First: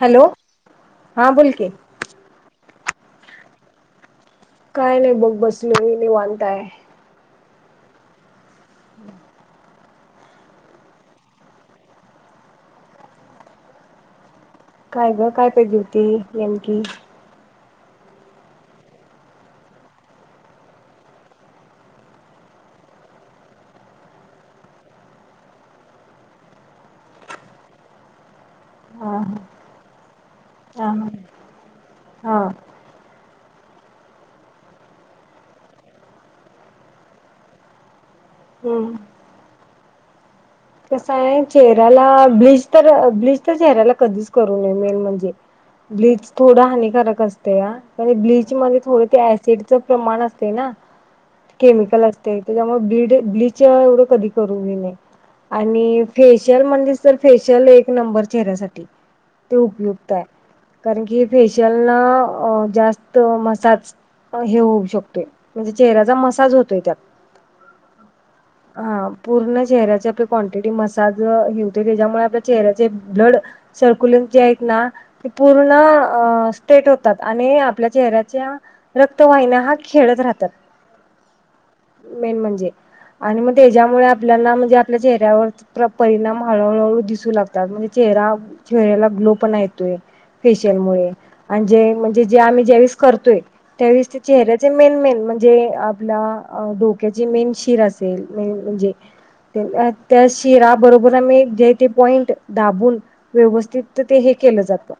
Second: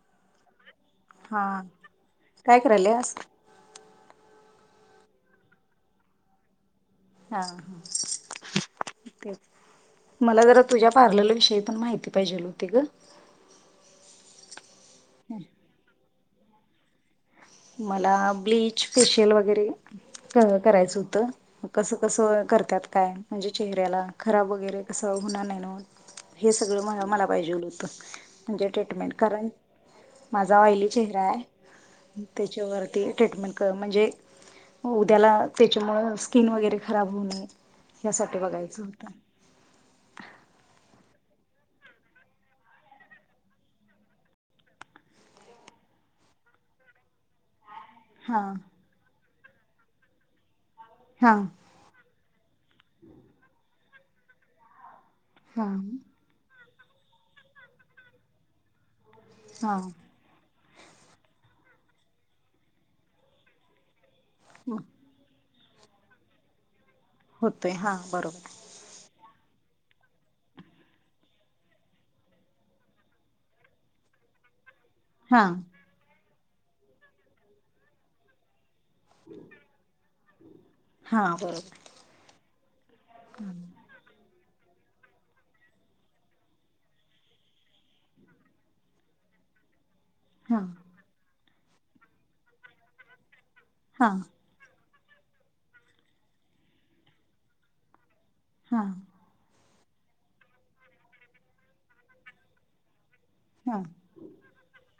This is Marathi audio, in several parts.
हॅलो हा बोल की काय कराल्यास? काय नाही बघ बसलोय, निवांत हाय. हा हा तेच. मला जरा तुझ्या पार्लर विषयी पण माहिती पाहिजे होती ग. काय ग काय पाहिजे होती नेमकी? मला ब्लीच, फेशियल वगैरे क करायच हुत. कस कस करत्यात काय म्हणजे चेहऱ्याला, खराब वगैरे कसं होणार नाही नव? हे सगळ म मला पाहिजेल होत म्हणजे ट्रीटमेंट हा कारण माझा ऑयली हा चेहरा आहे हा त्याच्यावरती ट्रीटमेंट कर म्हणजे उद्याला त्याच्यामुळं स्किन वगैरे खराब होऊ नये, यासाठी बघायच हम्म होत. कस हाय, चेहऱ्याला ब्लीच तर ब्लिच तर चेहऱ्याला कधीच करू नये मेन म्हणजे. ब्लीच थोड हानिकारक असत तया हा ब्लीच मध्ये थोड ते ऍसिडच प्रमाण असतय ना. हां केमिकल असतय त्याच्यामुळ, ब्लीड ब्लीच एवढं कधी करन घेऊ नये. हा आणि फेशियल म्हणलीस तर फेशियल एक नंबर चेहऱ्यासाठी, ते हा. उपयुक क्ताय, कारण की फेशियल ना जास्त मसाज हे होऊ शकतोय, म्हणजे चेहऱ्याचा मसाज होतोय त्यात. होतोय, हा बरोबर. हा पूर्ण चेहऱ्याच आप क्वांटिटी मसाज अ हे होतय, त्याच्यामुळ आपल्या चेहऱ्याचे ब्लड सरक्यूलिंग जे आहेत ना ते हा पूर्ण अ स्टेट होतात आणि आपल्या चेहऱ्याच्या रक्तवाहिन्या हा खेळत राहत्यात हा बरोबर मेन म्हणजे, आणि मग त्याच्यामुळ आपल्याला म्हणजे आप आपल्या चेहऱ्यावरच परिणाम हळूहळू हळू दिसू लागतात म्हणजे चेहरा चेहऱ्याला ग्लोपणा येतोय हा फेशियल मुळे आणि जे म्हणजे जे आम्ही ज्यावेळेस करतोय त्यावेळेस हा त्या चेहऱ्याचे जे मेन मेन म्हणजे, आपल्या अ डोक्याची मेन शिर असेल हा म्हणजे त्या शिरा बरोबर आम्ही जे ते पॉईंट दाबून हा व्यवस्थित ते हे केल जात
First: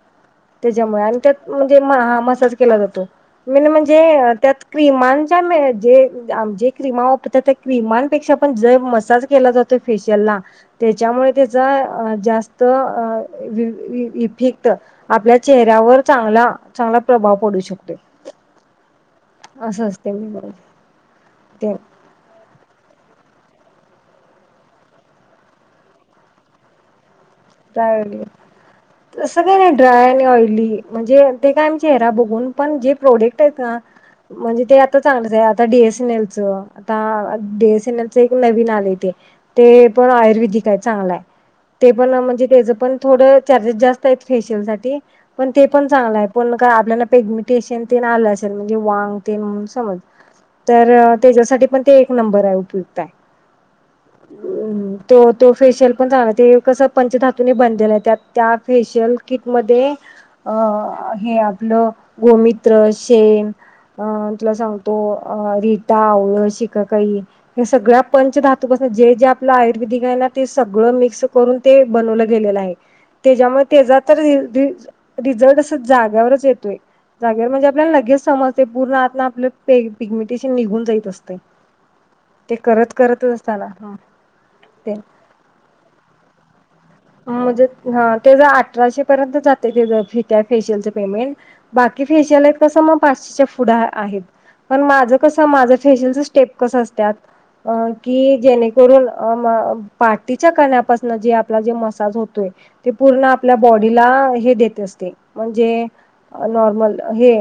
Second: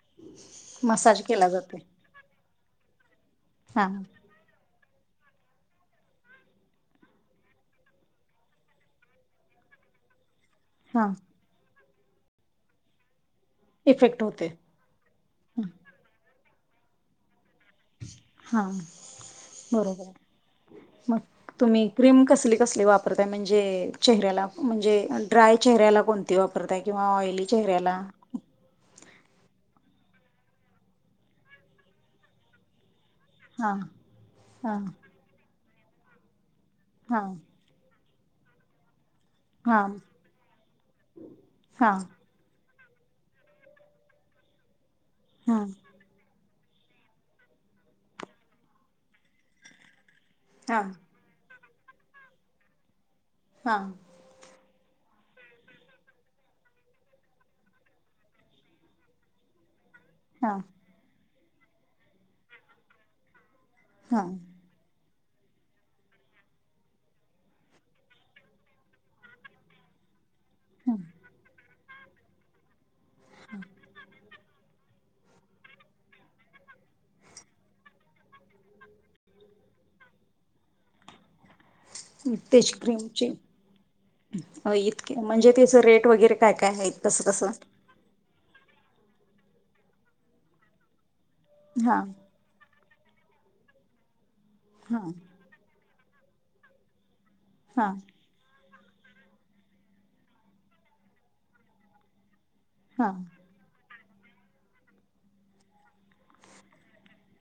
त्याच्यामुळे आणि मसाज केला त्यात म्हणजे जातोय म हा मसाज केला जातो, मेन हा म्हणजे अ त्यात क्रीमांच्या जे आ म जे क्रीमा वापरतात त्या क्रिमांपेक्षा पण जर मसाज केला जातोय फेशियलला, हा त्याच्यामुळे त्याचा अ जास्त अ वी वी इफेक्ट आपल्या चेहऱ्यावर चांगला, चांगला प्रभाव पडू शकतो. हा, असं बरोबर असते आहे, मी मग ते तुम्ही क्रीम कसली कसली वापरताय, म्हणजे चेहऱ्याला म्हणजे ड्राय चेहऱ्याला कोण ती वापरताय किंवा ऑइली? चेहऱ्याला ड्राय, ऑयली, तस काय नाही ड्राय आणि ऑइली म्हणजे ते काय आम्ही चेहरा बघून पण जे प्रोडक्ट आहेत हा ना, म्हणजे हा ते आता चांगलच आहे, आता डीएसएनएलच हा आता डीएसएनएल च एक नवीन आलय ते हा ते पण आयुर्वेदिक आहे, चांगला आहे हा ते पण अ म्हणजे म्हणजे तेच पण थोडं चार्जेस जास्त आहेत फेशियल साठी, पण हा ते पण चांगल आहे. पण का आपल्याला पेगमिटेशन आलं असेल म्हणजे वांग तेण म्हणून समज हा तर! त्याच्यासाठी पण ते एक नंबर आहे उपयुक्त आहे. हा, म्म तो तो फेशियल पण चाला ते कस? पंचधातूननी बांधलेला हाय त्या त्या फेशियल किटमध्ये? हा हे आपलं गोमित्र शेन अ हा तुला सांग, तो रीता आवळ शिककाई हे सगळ्या पंचधा, जे जे आपलं आयुर्वेदिक आहे ना ते सगळं मिक्स करून! बनवलेलं गेलेलं आहे त्याच्यामुळे तेजा तर ही दीस, रिझल्ट असं जागावरच येतोय! जागेवर म्हणजे आपल्याला लगेच समजते पूर्ण आत आपलं पिगमिटेशन निघून जायत असतय? इ तेच क्रीमचे हा ते इतके, म्हणजे तिचं रेट वगैरे काय काय आहेत? कसं कसं म्हणजे हा तेज अठराशे पर्यंत जाते त्या फेशियलचं पेमेंट! हा बाकी फेशियल आहेत कस मग पाचशेच्या पुुढ आहेत पण हा माझं कस, तर माझ फेशियलच स्टेप कस असतात हा की जे, करून अ म पाठीच्या जे कण्यापासन जे आपला जे मसाज होतोय ते हा पूर्ण. आपल्या बॉडीला हे देत असते म्हणजे! नॉर्मल हे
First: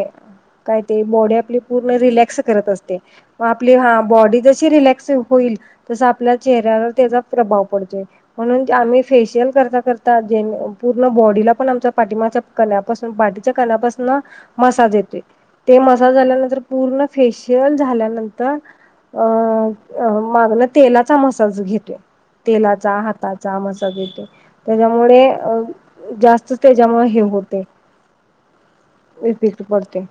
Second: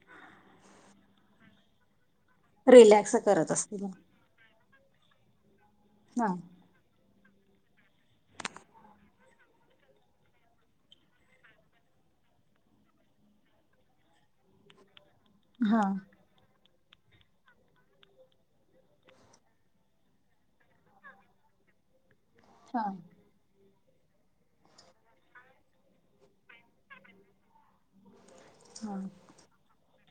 काय ते बॉडी आपली पूर्ण रिलॅक्स, करत असते रिलॅक्स म हा करत आपली असतील हा बॉडी जशी रिलॅक्स होईल तसं आपल्या चेहऱ्यावर त्याचा? प्रभाव पडतो, म्हणून ते आम्ही फेशियल करता करता जे पूर्ण बॉडीला पण आमच्या पाठिमाचा, कण्यापासून पाटीच्या कण्यापासून मसाज येते. ते हा मसाज झाल्यानंतर पूर्ण फेशियल झाल्यानंतर अ! अ मागण तेलाचा मसाज घेतोय हा तेलाचा हात! पायाचा मसाज येतो त्याच्यामुळे जास्त. त्याच्यामुळे हे होतय इफेक्ट पडतोय.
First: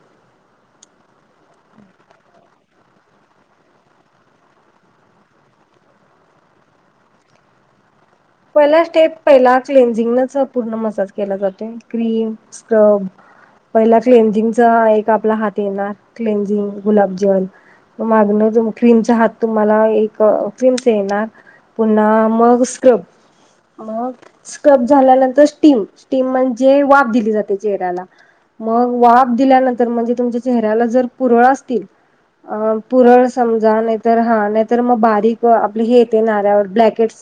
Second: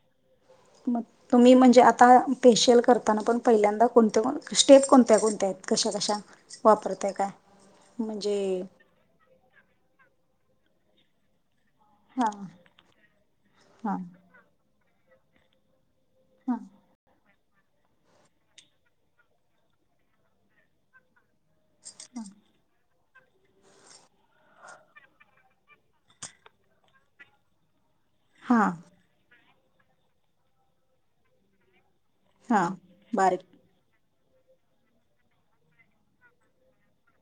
म, तुम्ही म्हणजे आता फेशियल करताना पण पहिल्यांदा कोणत पण स्टेप कोणत्या कोणत्या आहेत कशा कशा? वापरताय का, म्हणजे, पहिला स्टेप पहिला क्लेनझिंगच पूर्ण मसाज केला जातोय. हा क्रीम स्क्रब हा पहिला क्लेंझिंगचा एक आपला हात येणार! हा क्लंजिंग गुलाबजल, मागणअजून क्रीमचा हात तुम्हाला एक क्रीमचा येणार? पुन्हा मग स्क्रब, मग स्क्रब झाल्यानंतर स्टीम स्टीम म्हणजे वाफ दिली जाते चेहऱ्याला. हा मग वाफ दिल्यानंतर म्हणजे तुमच्या चेहऱ्याला जर पुरळ असतील. हा अ पुरळ बारीक समजा नेत, तर हा नाहीतर मग बारीक आपले हेेते नाऱ्यावर ब्लॅकेट्स!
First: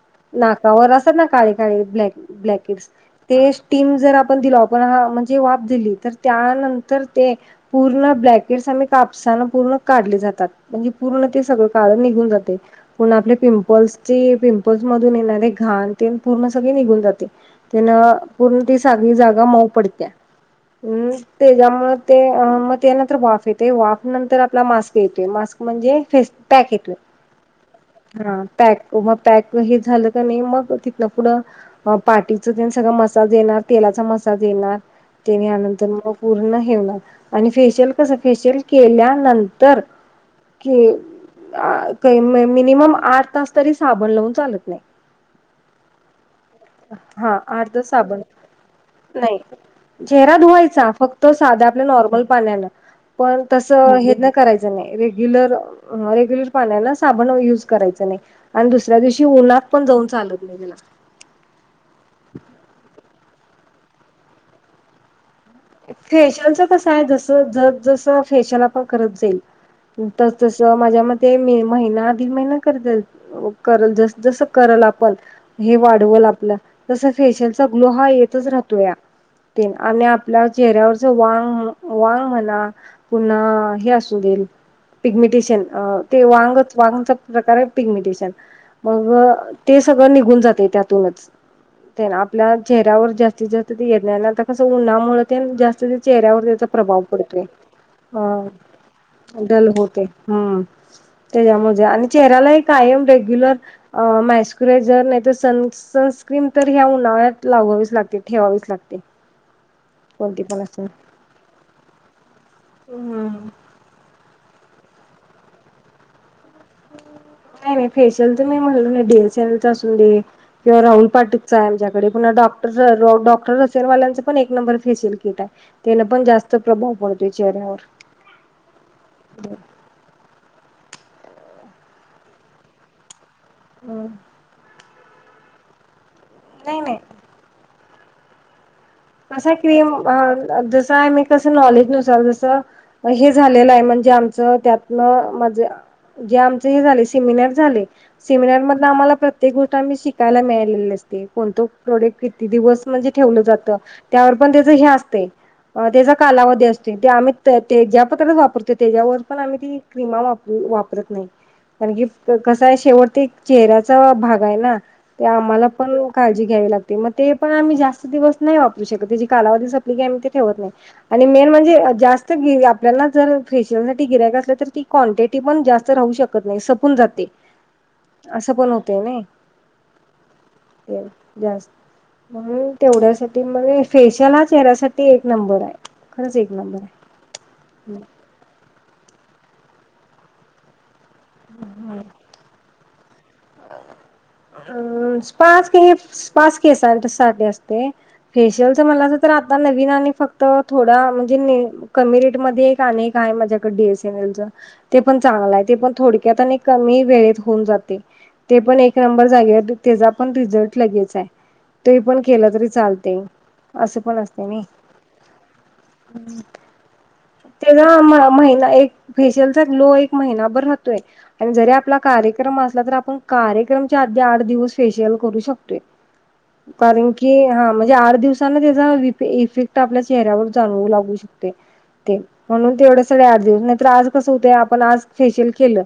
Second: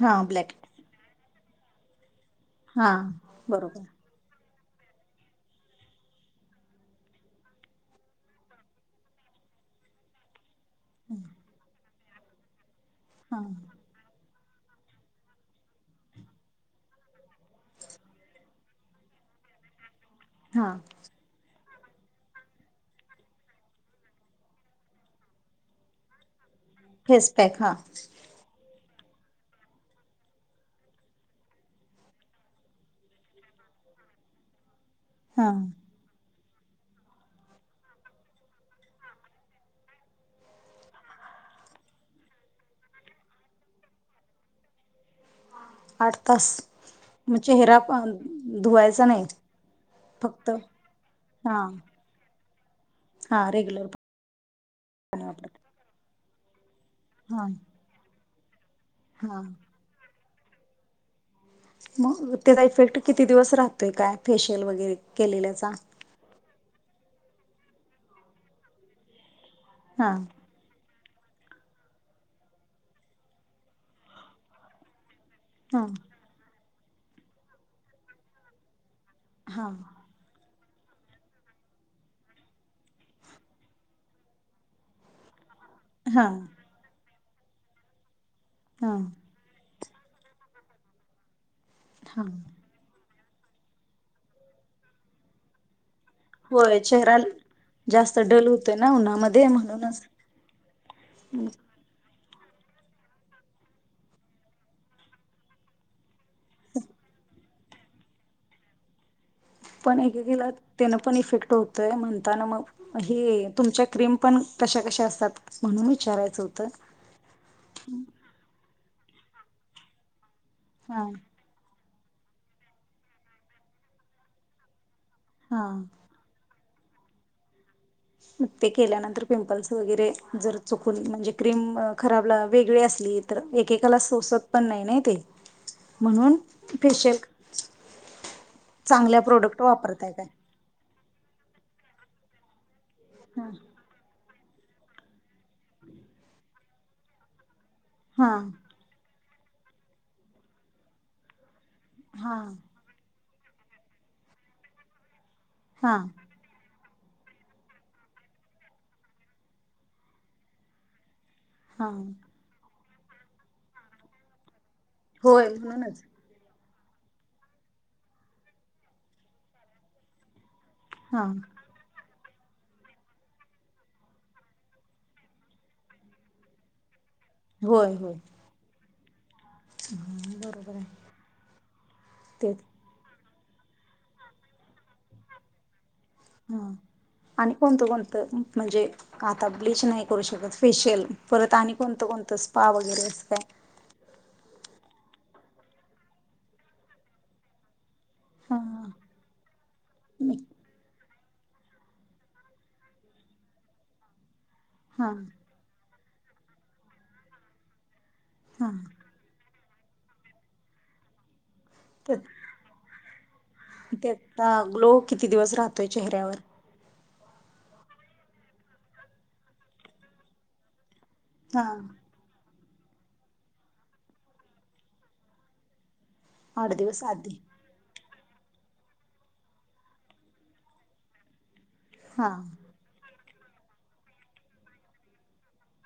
हा ब्लॅक नाकावर असतात ना काळी काळी ब्लॅक! ब्लॅकेट हा ते बरोबर स्टीम जर आपण दिल आपण ह, जी वाफ दिली तर त्यानंतर ते! पूर्ण ब्लॅकेटस आम्ही कापसाना पूर्ण काढले जातात. म्हणजे पूर्ण ते सगळं काळ निघून जातय पुन्हा आपले हा पिंपल्सचे पिंपल्. मधून येणारे घाण तेनं पूर्ण सगळे निघून जाते. तिन पूर्ण ती सागळी जागा मऊ पडतीया. हा हम्म, त्याज्यामुळ ते म त्यानंतर वाफ येते. वाफ नंतर आपला मास्क येतय. मास्क म्हणजे फेस पॅक येतोय. फेस पॅक हा हा पॅक होअ पॅक म हे झालं का नाही. मग तिथन पुढं अ पाटीच तेनं सगळा मसाज येणार. तेलाचा मसाज येणार. त्यानी हा यानंतर मग पूर्ण हे होेणार. आणि फेशियल कसं फेशियल केल्यानंतर की अ [unintelligible] मिनिमम आठ तास तरी साबण लावून चालत नाय. आठ तास, म हा आठ चेहरा तास पण साबण धुवायचा नाही. चेहरा फक्त धुवायचा. फक्त हा साध्या आपल्या नॉर्मल पाण्यानं. हा पण रेग्युलर तसं हे न करायचं नाय. पाणी वापरत रेग्युलर हं रेग्युलर पाण्यान साबण हा युज करायचं नाय. आणि दुसऱ्या दिवशी हा उन्हात पण जाऊन चालत नाय त्याला मग, त्याचा इफेक्ट किती दिवस राहतोय काय, फेशियल वगैरे केलेल्याचा फेशियलच कसयं, जस जसं जस फेशल आपण करत जाईल. हा त तस माझ्या मते मे महिना दीड महिना करत्यात. करल. जस जसं करल आपण हे हा वाढवल आपलं. जस फेशियलचा ग्लो हा येतच राहतोया हा तेनं आणि आप आपल्या चेहऱ्यावरच वांग, वांग म्हणा पुन्हा हे असू देल पिग्मिटेशन अ ते हा वांगच वांग प्रकार ये पिग्मिटेशन हा मग ते सगळं निघून जातय. त्यातूनच तेनं हा आपल्या चेहऱ्यावर जास्तीत जास्त ते येत नाय. आणि आता कसं उन्हामुळ तेनं जास्ती चेहऱ्यावर त्याचा होय प्रभाव चेहरा पडतोय. जास्त हा, डल होतोय ना उन्हामध्ये डल म्हणूनच होतय. हम्म त्याज्यामध्ये आणि चेहर्‍याला ही कायम, रेग्युलर म्यास्कुरायजर नाय त सण सण क्रीम तर ह्या उन्हाळ्यात लावावीच लागते. ठेवावीच लागते. पण कोणती एकेकीला पण असेल तेन पण इफेक्ट होतोय. म्हणताना मग हम्म हे तुमच्या क्रीम पण कशा कशा असतात म्हणून विचारायचं होतं. नाय नाय फेशियलच तुम्ही म्हणल ना, डी एस एन एल च असून दे किंवा हा राहूल पाटी चालज्याकडे पुन्हा डॉक्टर, डॉक्टर रसेलवाल्यांच पण एक नंबर फेसियल [unintelligible] हाय हा त्यानं पण जास्त प्रभाव पडतोय चेहऱ्यावर म ते केल्यानंतर पिंपल्स वगैरे जर चुकून म्हणजे, क्रीम खराबला वेगळी असली, तर एकेकाला नाही सोसत पण नाही नाय ते. म्हणून नाही फेशियल चांगल्या कसा प्रोडक्ट क्रीम वापरताय काय जसं हाय मी कसं नॉलेज नुसार, जसं हे झालेलं आय म्हणजे आम च त्यातन माझ जे आमच हे झालय सेमिनार झालय. हा सेमिनार म आम्हाला प्रत्येक गोष्ट आम्ही शिकायला मिळालेली असते. कोणत प्रॉडक्ट हा हा किती दिवस म्हणजे ठेवलं जात. त्यावर पण त्याच हे असतय. हा त्याजा कालावधी अस ते आम्ही ते ज्या पतरं वापरतो. त्याज्यावर पण आम्ही ती क्रीमा वापरू वापरत नाय. हा कारण की, कसयं, शेवटती चेहऱ्याचा भाग हाय ना, ते होय आम्हाला पण म्हणूनच काळजी घ्यावी लागते. म ते पण आम्ही जास्त दिवस नाही वापरु शकत. त्याची कालावधी सपली की आम्ही ते ठेवत नाही. हा आणि मेन म्हणजे जास् तर गिरी आपल्याला जर फेशियलसाठी गिरायक असल्या तर ती क्वांटिटी पण जास्त राहू शकत नाही सपून जाते. होय होय असं पण होतय नाई बरोबर आहे ते जास्त. तेच म्हणून तेवढ्यासाठी म फेशियल हा चेऱ्यासाठी एक नंबर आहे खरंच एक हा नंबर आहे. आणि कोणतं कोणतं म्हणजे आता ब्लीच नाही करू शकत फेशियल परत आणि कोणतं कोणतं स्पा वगैरे अस काय. अम स्पास हे स्पास की केसांसाठी असते. फेशियलच हां म्हणला अस तर आता नवीन आणि फक्त थोडा म्हणजे कमी रेट मध्ये एक अनेक आहे माझ्याकडे डी एस एन एल च. ते हां पण चांगलं आहे ते पण थोडक्यात आणि कमी वेळेत होऊन जाते ते हां पण एक नंबर जा त्याचा पण रिझल्ट लगेच आहे, त पण केलं तरी चालत. तेता ग्लो किती दिवस राहतोय चेहऱ्यावर? ते ना महिना एक फेशियलचा ग्लो एक महिनाभर रातोय, जरी हां आपला कार्यक्रम असला तर आपण कार्यक्रम आधि आठ दिवस फेस्शियल करू शकतोय. आठ दिवस कारण आधी की हा म्हणजे आठ दिवसांना त्याचा इफेक्ट आपल्या चेहऱ्यावर जाणवू लागू शकतो. ते हां म्हणून तेवढं सगळ आठ दिवस नाहीर आज कसं होतं आपण आज फेशियल केलं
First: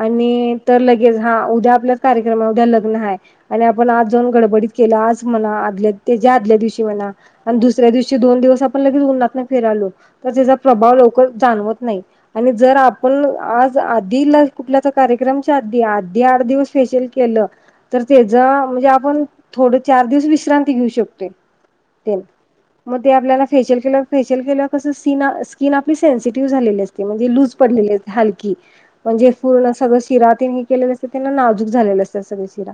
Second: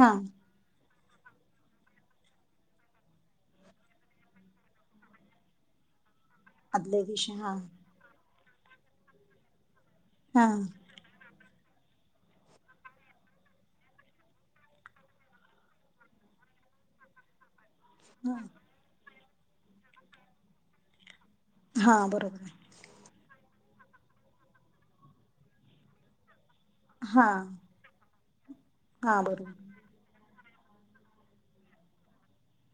हां आणि तर लगेच हा उद्या आपल्या कार्यक्रमा उद्या लग्न आहे आणि आपण जाऊन गडबडीत केलं आज म्हणा आदल्या त्याच्या आदल्या दिवशी म्हणा आणि दुसऱ्या दिवशी दोन दिवस आपण लगेच उननाात फिरालो तर त्याचा हां प्रभाव लवकर जाणवत नाही. आणि जर आपण आज आधी कुठल्याचा कार्यक्रमच्या आधी आधी आठ दिवस फेशल केलं तर हां त्याचा म्हणजे आपण थोड चार दिवस विश्रांती घेऊ शकतोय. हा ते बरोबर आहे. मग ते आपल्याला फेशियल केलं फेशियल केलं कसं स् स्कन आपली सन्सिटिव्ह झालेली हा आहे. लूज पडलेली हलकी हा म्हणजे पूर्ण बरोबर सगळ शिरातेन हे केलेल्या असतात त्यांना नाजूक नाजूक झालेल्या असतात सगळ्या शिरा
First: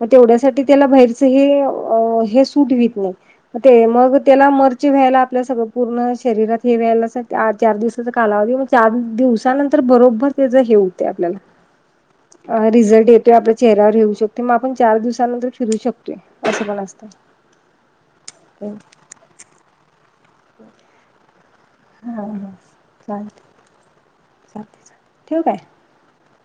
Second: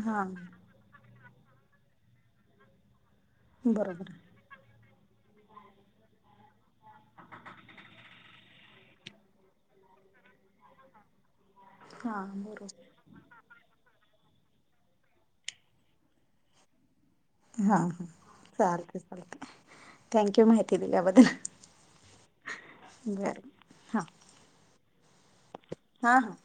मग हा तेवढ्यासाठी त्याला बाहेरचं हे, अं हे सूट होत नाही हे बरोबर मग आहे. त्याला मर व्हायला आपल्या सगळं पूर्ण शरीरात हे व्हायला चार दिवसाचा कालावधीग चार दिवसानंतर तर बरोबर त्याज हे होतं आपल्याला हा अ बरोबर रिझल्ट येत ते आपल्या चेहऱ्यावर येऊ शकते मग आपण चार दिवसानंतर फिरू शकतोय असं पण असतं. हा हा चालते चालते थँक्यू माहिती दिल्या बद्दल. हां हां चालते चालते चा ठेवु काय. हा हा.